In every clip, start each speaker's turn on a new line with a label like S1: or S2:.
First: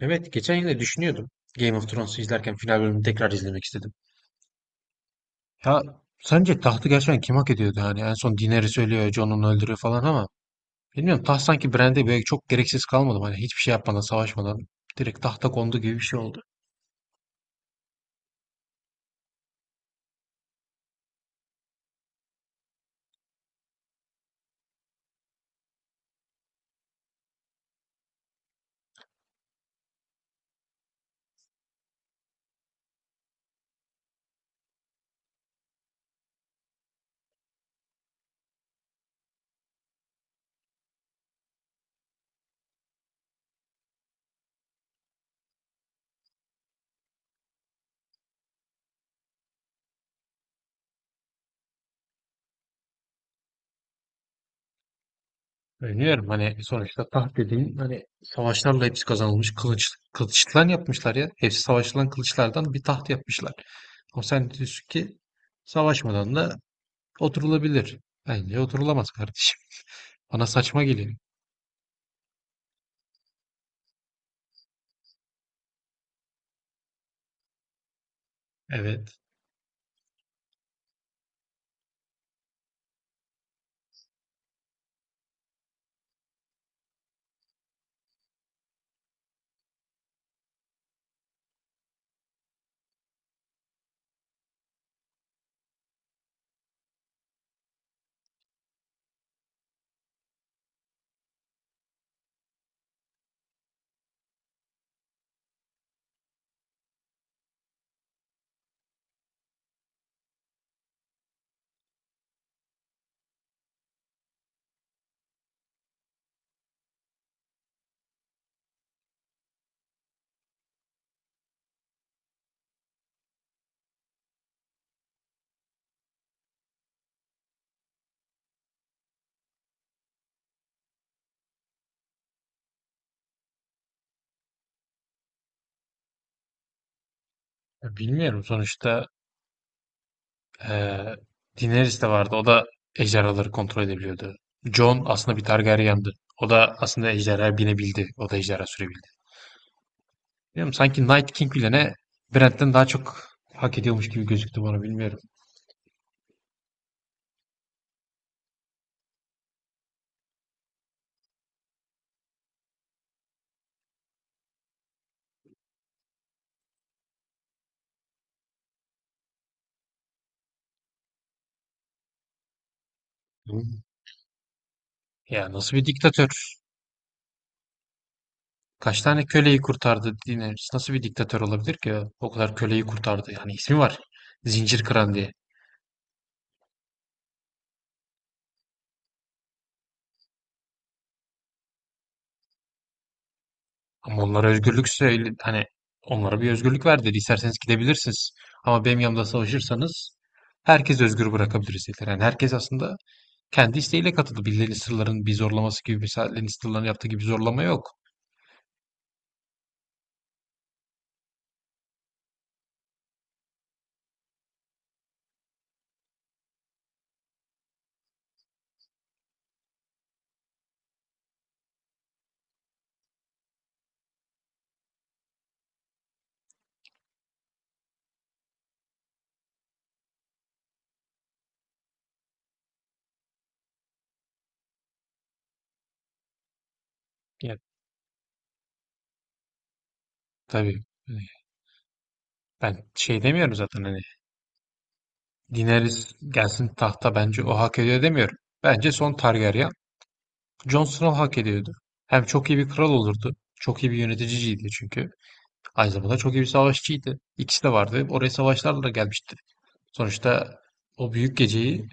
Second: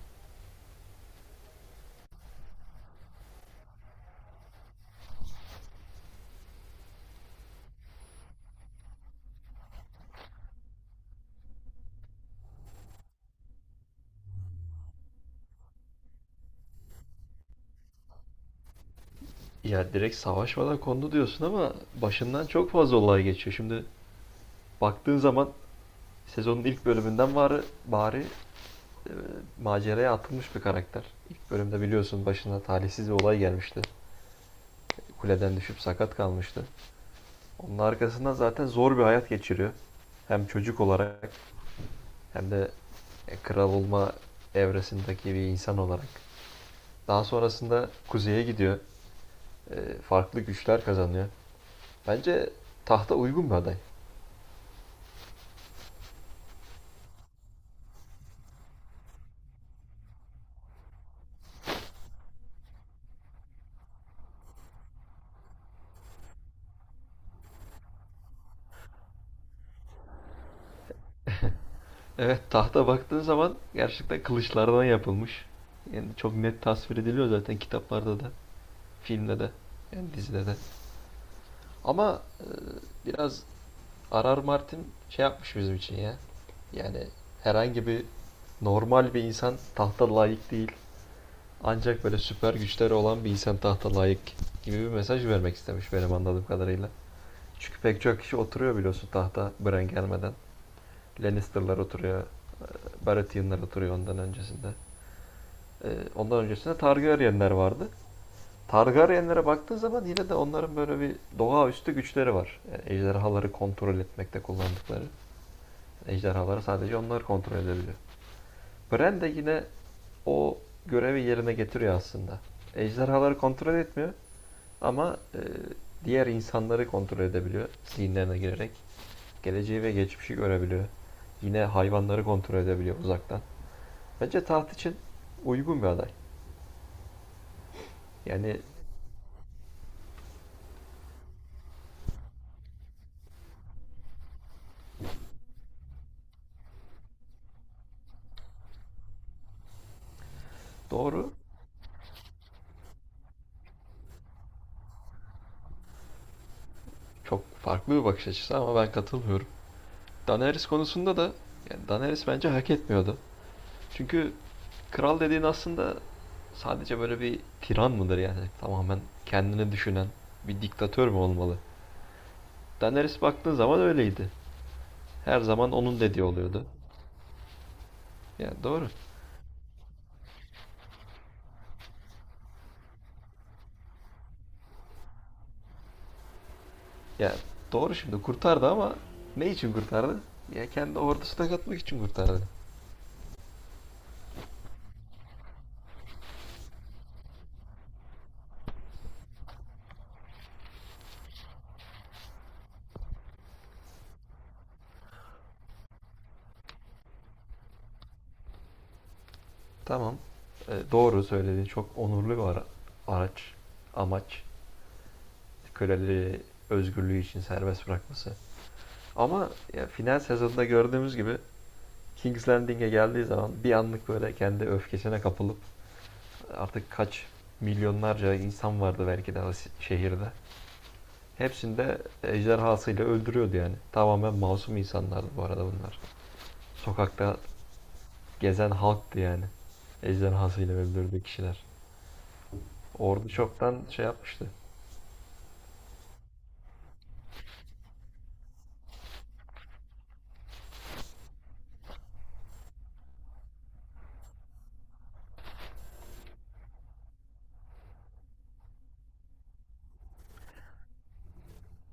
S1: Evet, geçen yine düşünüyordum. Game of Thrones'u izlerken final bölümünü tekrar izlemek istedim. Ya sence tahtı gerçekten kim hak ediyordu, hani en son Daenerys ölüyor, Jon onu öldürüyor falan, ama bilmiyorum, taht sanki Bran'de böyle çok gereksiz kalmadı mı? Hani hiçbir şey yapmadan, savaşmadan direkt tahta kondu gibi bir şey oldu.
S2: Ya direkt savaşmadan kondu diyorsun ama başından çok fazla olay geçiyor. Şimdi baktığın zaman sezonun ilk bölümünden e, maceraya atılmış bir karakter. İlk bölümde biliyorsun başına talihsiz bir olay gelmişti. Kuleden düşüp sakat kalmıştı. Onun arkasından zaten zor bir hayat geçiriyor. Hem çocuk olarak hem de kral olma evresindeki bir insan olarak. Daha sonrasında kuzeye gidiyor. E, farklı güçler kazanıyor. Bence tahta uygun bir aday.
S1: Öneriyorum, hani sonuçta taht dediğin, hani savaşlarla hepsi kazanılmış, kılıçtan yapmışlar ya. Hepsi savaşılan kılıçlardan bir taht yapmışlar. Ama sen diyorsun ki savaşmadan da oturulabilir. Bence oturulamaz kardeşim. Bana saçma geliyor.
S2: Evet, tahta baktığın zaman gerçekten kılıçlardan yapılmış. Yani çok net tasvir ediliyor zaten kitaplarda da,
S1: Evet.
S2: filmde de, yani dizide de. Ama biraz R.R. Martin şey yapmış bizim için ya. Yani herhangi bir normal bir insan tahta layık değil. Ancak böyle süper güçleri olan bir insan tahta layık gibi bir mesaj vermek istemiş benim anladığım kadarıyla. Çünkü pek çok kişi oturuyor biliyorsun tahta Bran gelmeden. Lannister'lar oturuyor, Baratheon'lar oturuyor ondan öncesinde. Ee, ondan öncesinde Targaryenler vardı. Targaryenlere baktığın zaman yine de onların böyle bir doğaüstü güçleri var. Yani ejderhaları kontrol etmekte kullandıkları. Ejderhaları sadece onlar kontrol edebiliyor. Bran de yine o görevi yerine getiriyor aslında. Ejderhaları kontrol etmiyor ama diğer insanları kontrol edebiliyor. Zihinlerine girerek geleceği ve geçmişi görebiliyor. Yine hayvanları kontrol edebiliyor uzaktan. Bence taht için uygun bir aday.
S1: Ya bilmiyorum
S2: Yani
S1: sonuçta, eee Daenerys de vardı. O da ejderhaları kontrol edebiliyordu. Jon aslında bir Targaryen'dı. O da aslında ejderha binebildi. O da ejderha sürebildi. Bilmiyorum, sanki Night
S2: doğru.
S1: King bile ne Brent'ten daha çok hak ediyormuş gibi gözüktü bana, bilmiyorum.
S2: Çok farklı bir bakış açısı ama ben katılmıyorum. Daenerys konusunda da yani Daenerys bence hak etmiyordu. Çünkü kral dediğin aslında sadece böyle bir tiran mıdır yani? Tamamen kendini düşünen bir diktatör mü olmalı? Daenerys baktığın
S1: Hı.
S2: zaman öyleydi. Her
S1: Ya
S2: zaman
S1: nasıl bir
S2: onun dediği
S1: diktatör?
S2: oluyordu. Yani doğru.
S1: Kaç tane köleyi kurtardı Daenerys? Nasıl bir diktatör olabilir ki? O kadar köleyi kurtardı. Yani ismi var, zincir kıran diye.
S2: Yani doğru, şimdi kurtardı ama ne için kurtardı? Ya kendi ordusuna katmak için kurtardı.
S1: Ama onlara özgürlükse hani onlara bir özgürlük ver dedi. İsterseniz gidebilirsiniz. Ama benim yanımda savaşırsanız herkes özgür bırakabiliriz dediler. Yani herkes aslında kendi isteğiyle katıldı. Birilerinin sırların bir zorlaması gibi, birilerinin sırlarını yaptığı gibi bir zorlama yok.
S2: Tamam. Doğru söylediğin çok onurlu bir araç, amaç. Köleleri özgürlüğü için serbest bırakması. Ama ya final sezonunda gördüğümüz gibi King's Landing'e geldiği zaman bir anlık böyle kendi öfkesine kapılıp artık kaç milyonlarca insan vardı belki de şehirde. Hepsini de ejderhasıyla öldürüyordu yani. Tamamen masum insanlardı bu arada bunlar. Sokakta
S1: Ya
S2: gezen halktı yani. Ejderhasıyla
S1: tabii, e,
S2: öldürdüğü kişiler.
S1: ben şey
S2: Ordu
S1: demiyorum
S2: çoktan
S1: zaten, hani
S2: şey yapmıştı.
S1: Daenerys gelsin tahta, bence o hak ediyor demiyorum. Bence son Targaryen Jon Snow hak ediyordu. Hem çok iyi bir kral olurdu. Çok iyi bir yöneticiydi çünkü. Aynı zamanda çok iyi bir savaşçıydı. İkisi de vardı. Oraya savaşlarla da gelmişti. Sonuçta o büyük geceyi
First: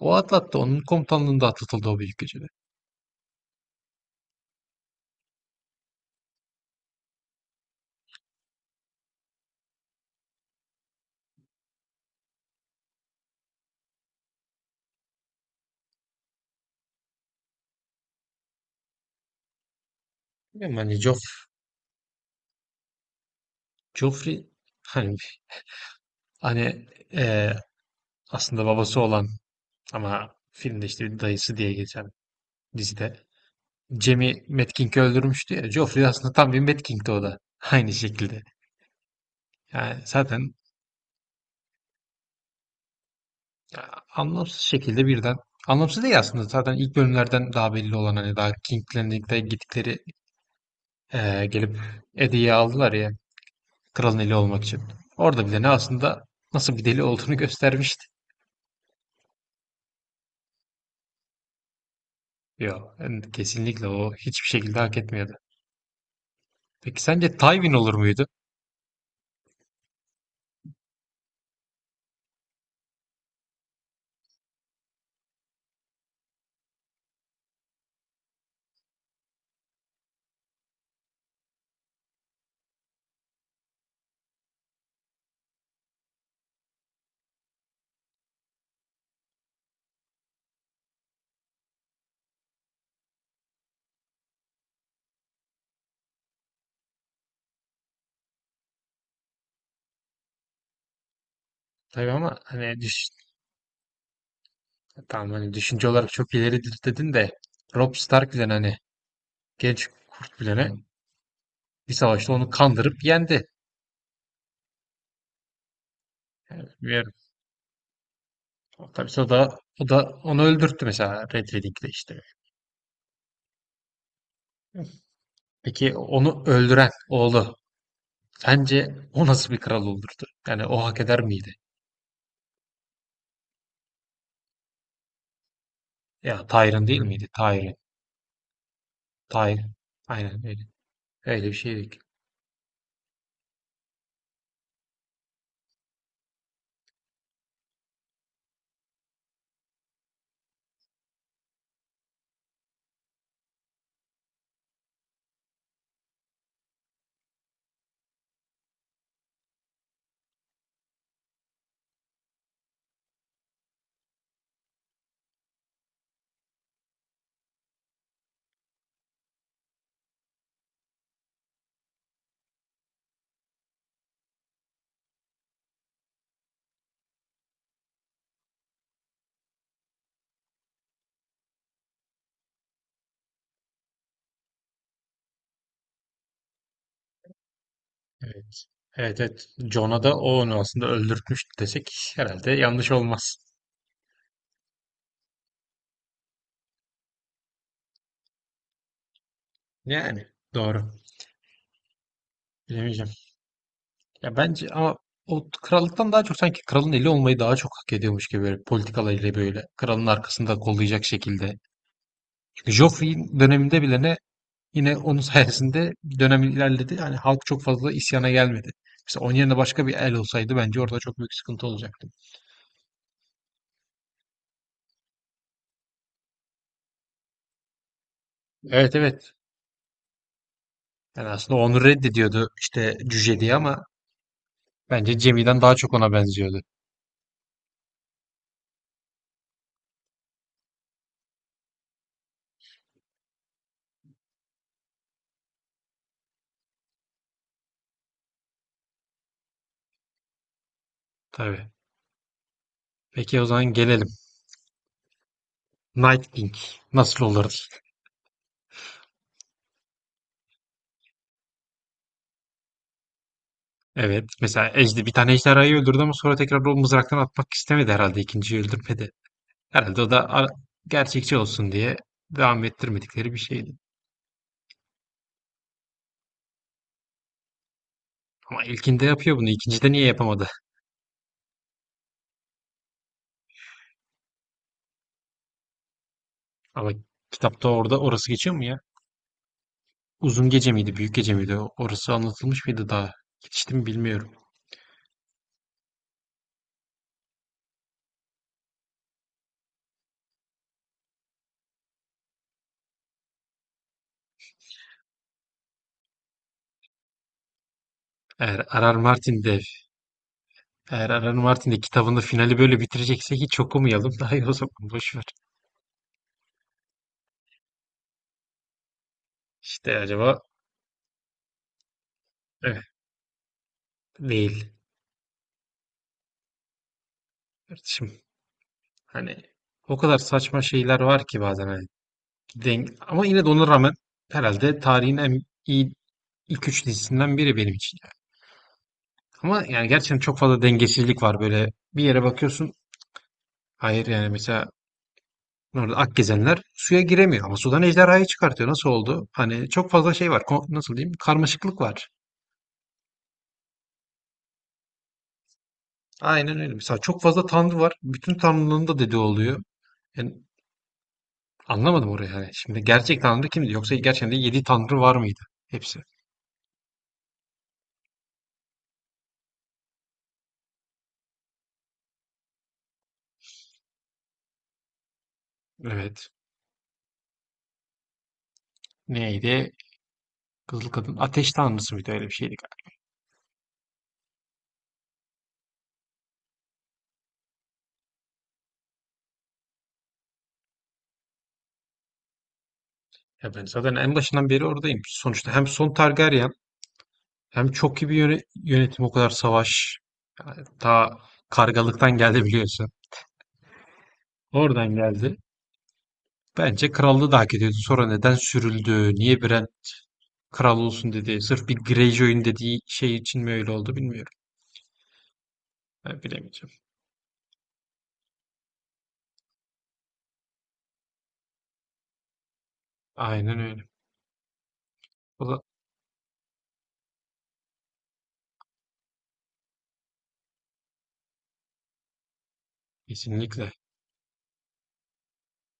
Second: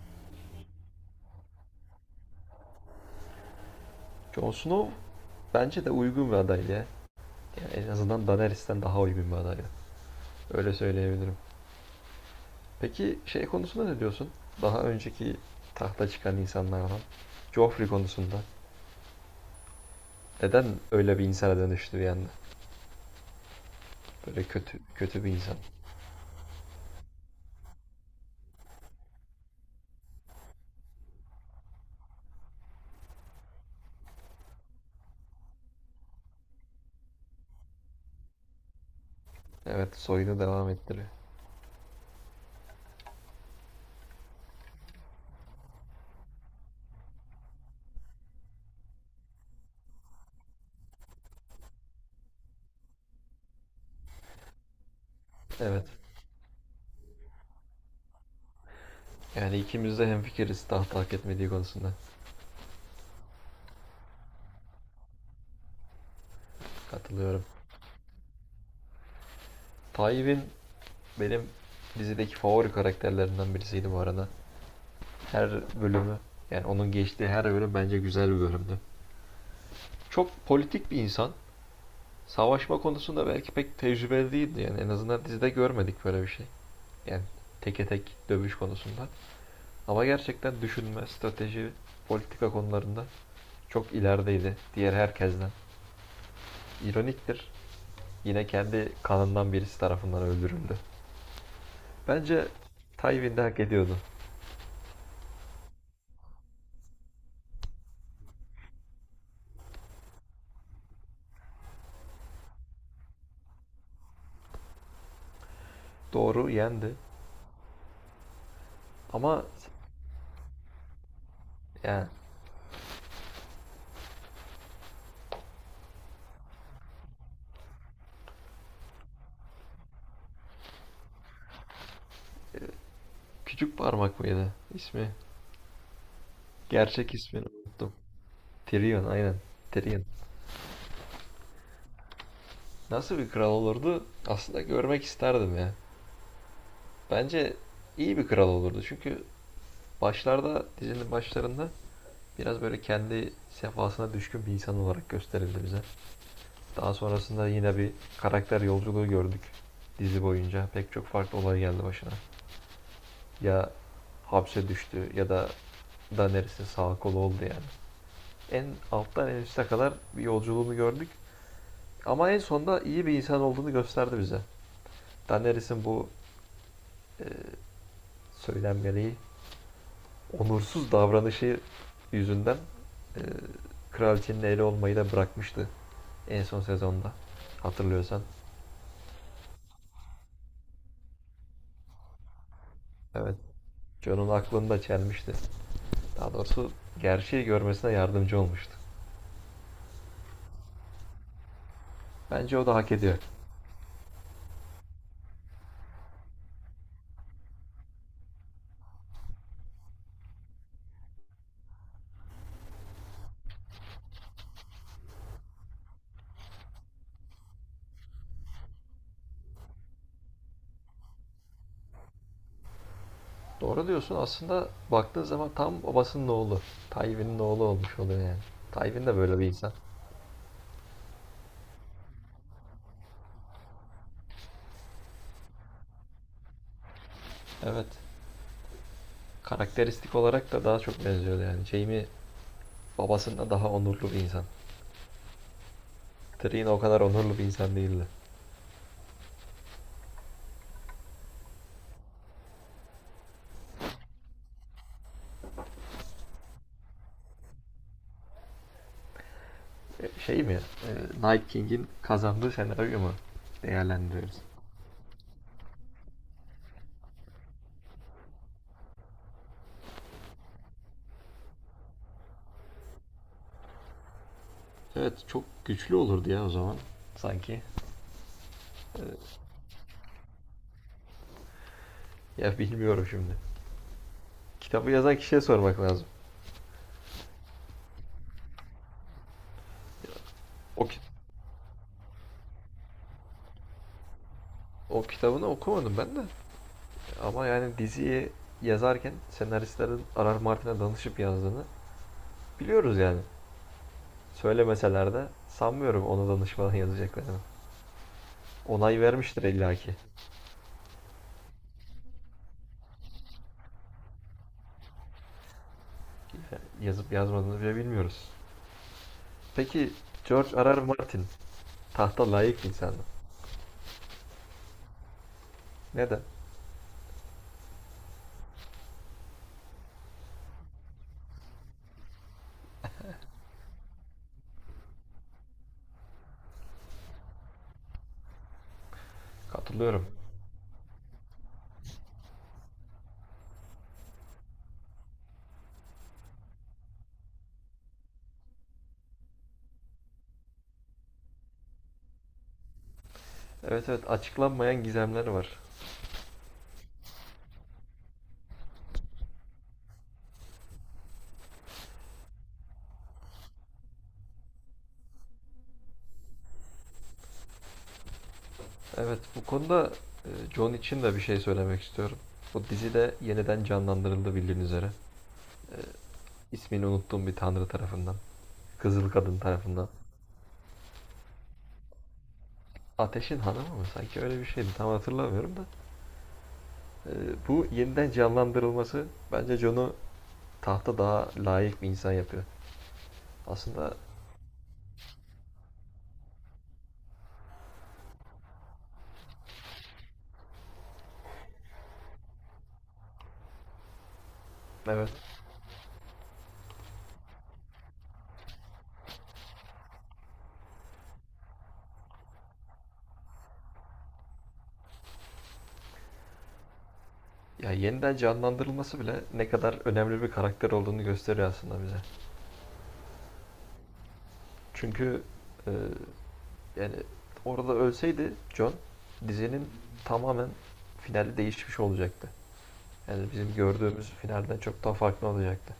S1: o atlattı. Onun komutanlığında atlatıldı o büyük gecede.
S2: Jon Snow bence de uygun bir aday ya. Yani en azından Daenerys'ten daha uygun bir aday. Öyle söyleyebilirim. Peki şey konusunda ne diyorsun? Daha önceki tahta çıkan insanlardan. Joffrey konusunda. Neden
S1: Bilmiyorum, hani
S2: öyle bir insana dönüştü bir anda? Böyle
S1: Joffrey
S2: kötü
S1: hani,
S2: bir insan.
S1: hani eee, aslında babası olan ama filmde işte bir dayısı diye geçen, dizide Jaime Metkink'i öldürmüştü ya. Joffrey aslında tam bir Metkink'ti o da. Aynı şekilde.
S2: Evet,
S1: Yani
S2: soyunu
S1: zaten
S2: devam ettiriyor.
S1: ya, anlamsız şekilde birden. Anlamsız değil aslında. Zaten ilk bölümlerden daha belli olan, hani daha King'lerine gittikleri, gelip Edi'yi aldılar ya, kralın eli olmak için. Orada bile ne
S2: Evet.
S1: aslında nasıl bir deli olduğunu göstermişti.
S2: Yani ikimiz de hemfikiriz tahta hak etmediği konusunda.
S1: Yok, kesinlikle o hiçbir şekilde hak etmiyordu. Peki sence
S2: Katılıyorum.
S1: Tywin olur muydu?
S2: Tywin benim dizideki favori karakterlerinden birisiydi bu arada. Her bölümü, yani onun geçtiği her bölüm bence güzel bir bölümdü. Çok politik bir insan. Savaşma konusunda belki pek tecrübeli değildi yani, en azından dizide görmedik böyle bir şey. Yani teke tek dövüş konusunda. Ama gerçekten düşünme, strateji, politika konularında çok ilerideydi diğer herkesten. İroniktir. Yine kendi kanından birisi tarafından öldürüldü.
S1: Tabii ama
S2: Bence
S1: hani
S2: Tywin de hak ediyordu.
S1: tamam, hani düşünce olarak çok ileri dedin de Robb Stark bile hani, Genç Kurt bilene, bir savaşta onu kandırıp yendi.
S2: Doğru, yendi.
S1: Ve tabii o da
S2: Ama
S1: o da onu öldürttü mesela, Red Wedding'de
S2: yani
S1: işte. Peki onu öldüren oğlu, sence o nasıl bir kral olurdu? Yani o hak eder miydi?
S2: küçük parmak mıydı ismi?
S1: Ya Tyrion değil
S2: Gerçek
S1: miydi?
S2: ismini
S1: Tyrion.
S2: unuttum. Tyrion aynen.
S1: Tyrion.
S2: Tyrion.
S1: Aynen öyle. Öyle bir şeydi ki.
S2: Nasıl bir kral olurdu? Aslında görmek isterdim ya. Bence iyi bir kral olurdu. Çünkü dizinin başlarında biraz böyle kendi sefasına düşkün bir insan olarak gösterildi bize. Daha sonrasında yine bir karakter yolculuğu gördük dizi boyunca. Pek çok farklı olay geldi başına. Ya hapse düştü ya da Daenerys'in sağ kolu oldu yani. En alttan en üste kadar bir yolculuğunu gördük. Ama en sonunda iyi bir insan olduğunu gösterdi bize. Daenerys'in bu e, söylenmeliği onursuz davranışı yüzünden e, kraliçenin eli olmayı da bırakmıştı en son sezonda. Hatırlıyorsan.
S1: Evet. Evet, evet. Jon'a da o onu aslında öldürtmüştü desek herhalde yanlış
S2: Evet.
S1: olmaz.
S2: John'un aklını da çelmişti. Daha doğrusu gerçeği görmesine yardımcı olmuştu.
S1: Yani doğru.
S2: Bence o da hak
S1: Bilemeyeceğim.
S2: ediyor.
S1: Ya bence ama o krallıktan daha çok sanki kralın eli olmayı daha çok hak ediyormuş gibi, böyle politikalarıyla, böyle kralın arkasında kollayacak şekilde. Çünkü Joffrey'in döneminde bile ne, yine onun sayesinde dönem ilerledi. Yani halk çok fazla isyana gelmedi. Mesela onun yerine başka bir el olsaydı bence orada çok büyük sıkıntı olacaktı.
S2: Doğru diyorsun, aslında baktığın zaman tam babasının oğlu. Tywin'in oğlu olmuş oluyor yani.
S1: Evet,
S2: Tywin de
S1: evet.
S2: böyle bir insan.
S1: Yani aslında onu reddediyordu işte cüce diye, ama bence Cemil'den daha çok ona benziyordu.
S2: Evet. Karakteristik olarak da daha çok benziyordu yani. Jaime babasından daha onurlu bir insan. Tyrion o kadar onurlu bir insan değildi.
S1: Tabii. Peki o zaman gelelim. Night King nasıl olurdu?
S2: Şey mi? E, Night King'in kazandığı senaryo mu?
S1: Evet.
S2: Değerlendiriyoruz.
S1: Mesela bir tane ejderhayı öldürdü ama sonra tekrar o mızraktan atmak istemedi herhalde. İkinciyi öldürmedi. Herhalde o da gerçekçi olsun diye devam ettirmedikleri bir şeydi.
S2: Evet, çok güçlü olurdu ya o zaman. Sanki.
S1: Ama ilkinde yapıyor bunu. İkincide niye yapamadı?
S2: Ya bilmiyorum şimdi. Kitabı yazan kişiye sormak lazım.
S1: Ama kitapta orada orası geçiyor mu ya? Uzun gece
S2: O,
S1: miydi,
S2: ki-
S1: büyük gece miydi? Orası anlatılmış mıydı daha? Geçti mi bilmiyorum.
S2: O kitabını okumadım ben de. Ama yani diziyi yazarken senaristlerin Arar Martin'e danışıp yazdığını biliyoruz yani. Söylemeseler de sanmıyorum ona danışmadan yazacaklarını.
S1: Eğer Arar
S2: Onay
S1: Martin
S2: vermiştir
S1: de
S2: illaki.
S1: eğer Arar Martin de kitabında finali böyle bitirecekse hiç okumayalım. Daha iyi, o zaman boş ver.
S2: Yazıp yazmadığını bile bilmiyoruz. Peki
S1: İşte acaba
S2: George Arar Martin tahta layık bir
S1: evet,
S2: insan mı?
S1: değil
S2: Neden?
S1: kardeşim. Hani o kadar saçma şeyler var ki bazen. Hani, ama yine de ona rağmen herhalde tarihin en iyi ilk üç dizisinden biri benim için. Ama yani
S2: Katılıyorum.
S1: gerçekten çok fazla dengesizlik var böyle. Bir yere bakıyorsun. Hayır yani mesela orada Akgezenler suya giremiyor ama sudan ejderhayı çıkartıyor. Nasıl oldu? Hani çok fazla şey var. Nasıl diyeyim? Karmaşıklık var.
S2: Evet evet, açıklanmayan gizemleri var.
S1: Aynen öyle. Mesela çok fazla tanrı var. Bütün tanrılığın da dediği oluyor. Yani anlamadım orayı yani. Şimdi gerçek tanrı kimdi? Yoksa gerçekten de yedi tanrı var mıydı? Hepsi.
S2: Evet, bu konuda John için de bir şey söylemek istiyorum. Bu dizi de yeniden canlandırıldı bildiğin üzere. E,
S1: Evet.
S2: ismini unuttuğum bir tanrı tarafından. Kızıl Kadın
S1: Neydi?
S2: tarafından.
S1: Kızıl kadın ateş tanrısı mıydı? Öyle bir şeydi galiba.
S2: Ateşin Hanımı mı? Sanki öyle bir şeydi. Tam hatırlamıyorum da. E, bu yeniden canlandırılması bence John'u tahta daha layık bir insan yapıyor.
S1: Ya ben zaten
S2: Aslında
S1: en başından beri oradayım. Sonuçta hem son Targaryen, hem çok iyi bir yönetim, o kadar savaş. Yani ta kargalıktan geldi biliyorsun. Oradan
S2: evet.
S1: geldi. Bence krallığı da hak ediyordu. Sonra neden sürüldü? Niye Bran kral olsun dedi? Sırf bir Greyjoy'un dediği şey için mi öyle oldu bilmiyorum. Ben bilemeyeceğim.
S2: Ya yeniden canlandırılması bile ne kadar önemli bir karakter olduğunu gösteriyor aslında bize.
S1: Aynen öyle.
S2: Çünkü
S1: O da
S2: e, Yani orada ölseydi John dizinin tamamen finali değişmiş olacaktı. Yani bizim
S1: kesinlikle.
S2: gördüğümüz finalden çok daha farklı olacaktı.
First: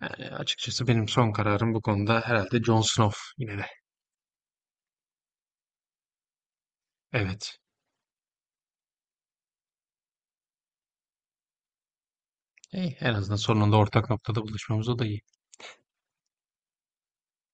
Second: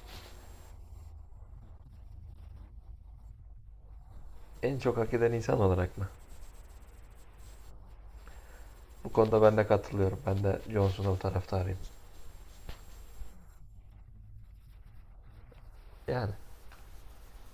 S1: Yani açıkçası benim son kararım bu konuda herhalde Jon Snow yine de.
S2: En çok hak eden insan olarak mı?
S1: Evet.
S2: Bu konuda ben de katılıyorum. Ben de John Snow taraftarıyım.
S1: Eh, en azından sonunda ortak noktada buluşmamız, o da iyi.
S2: Yani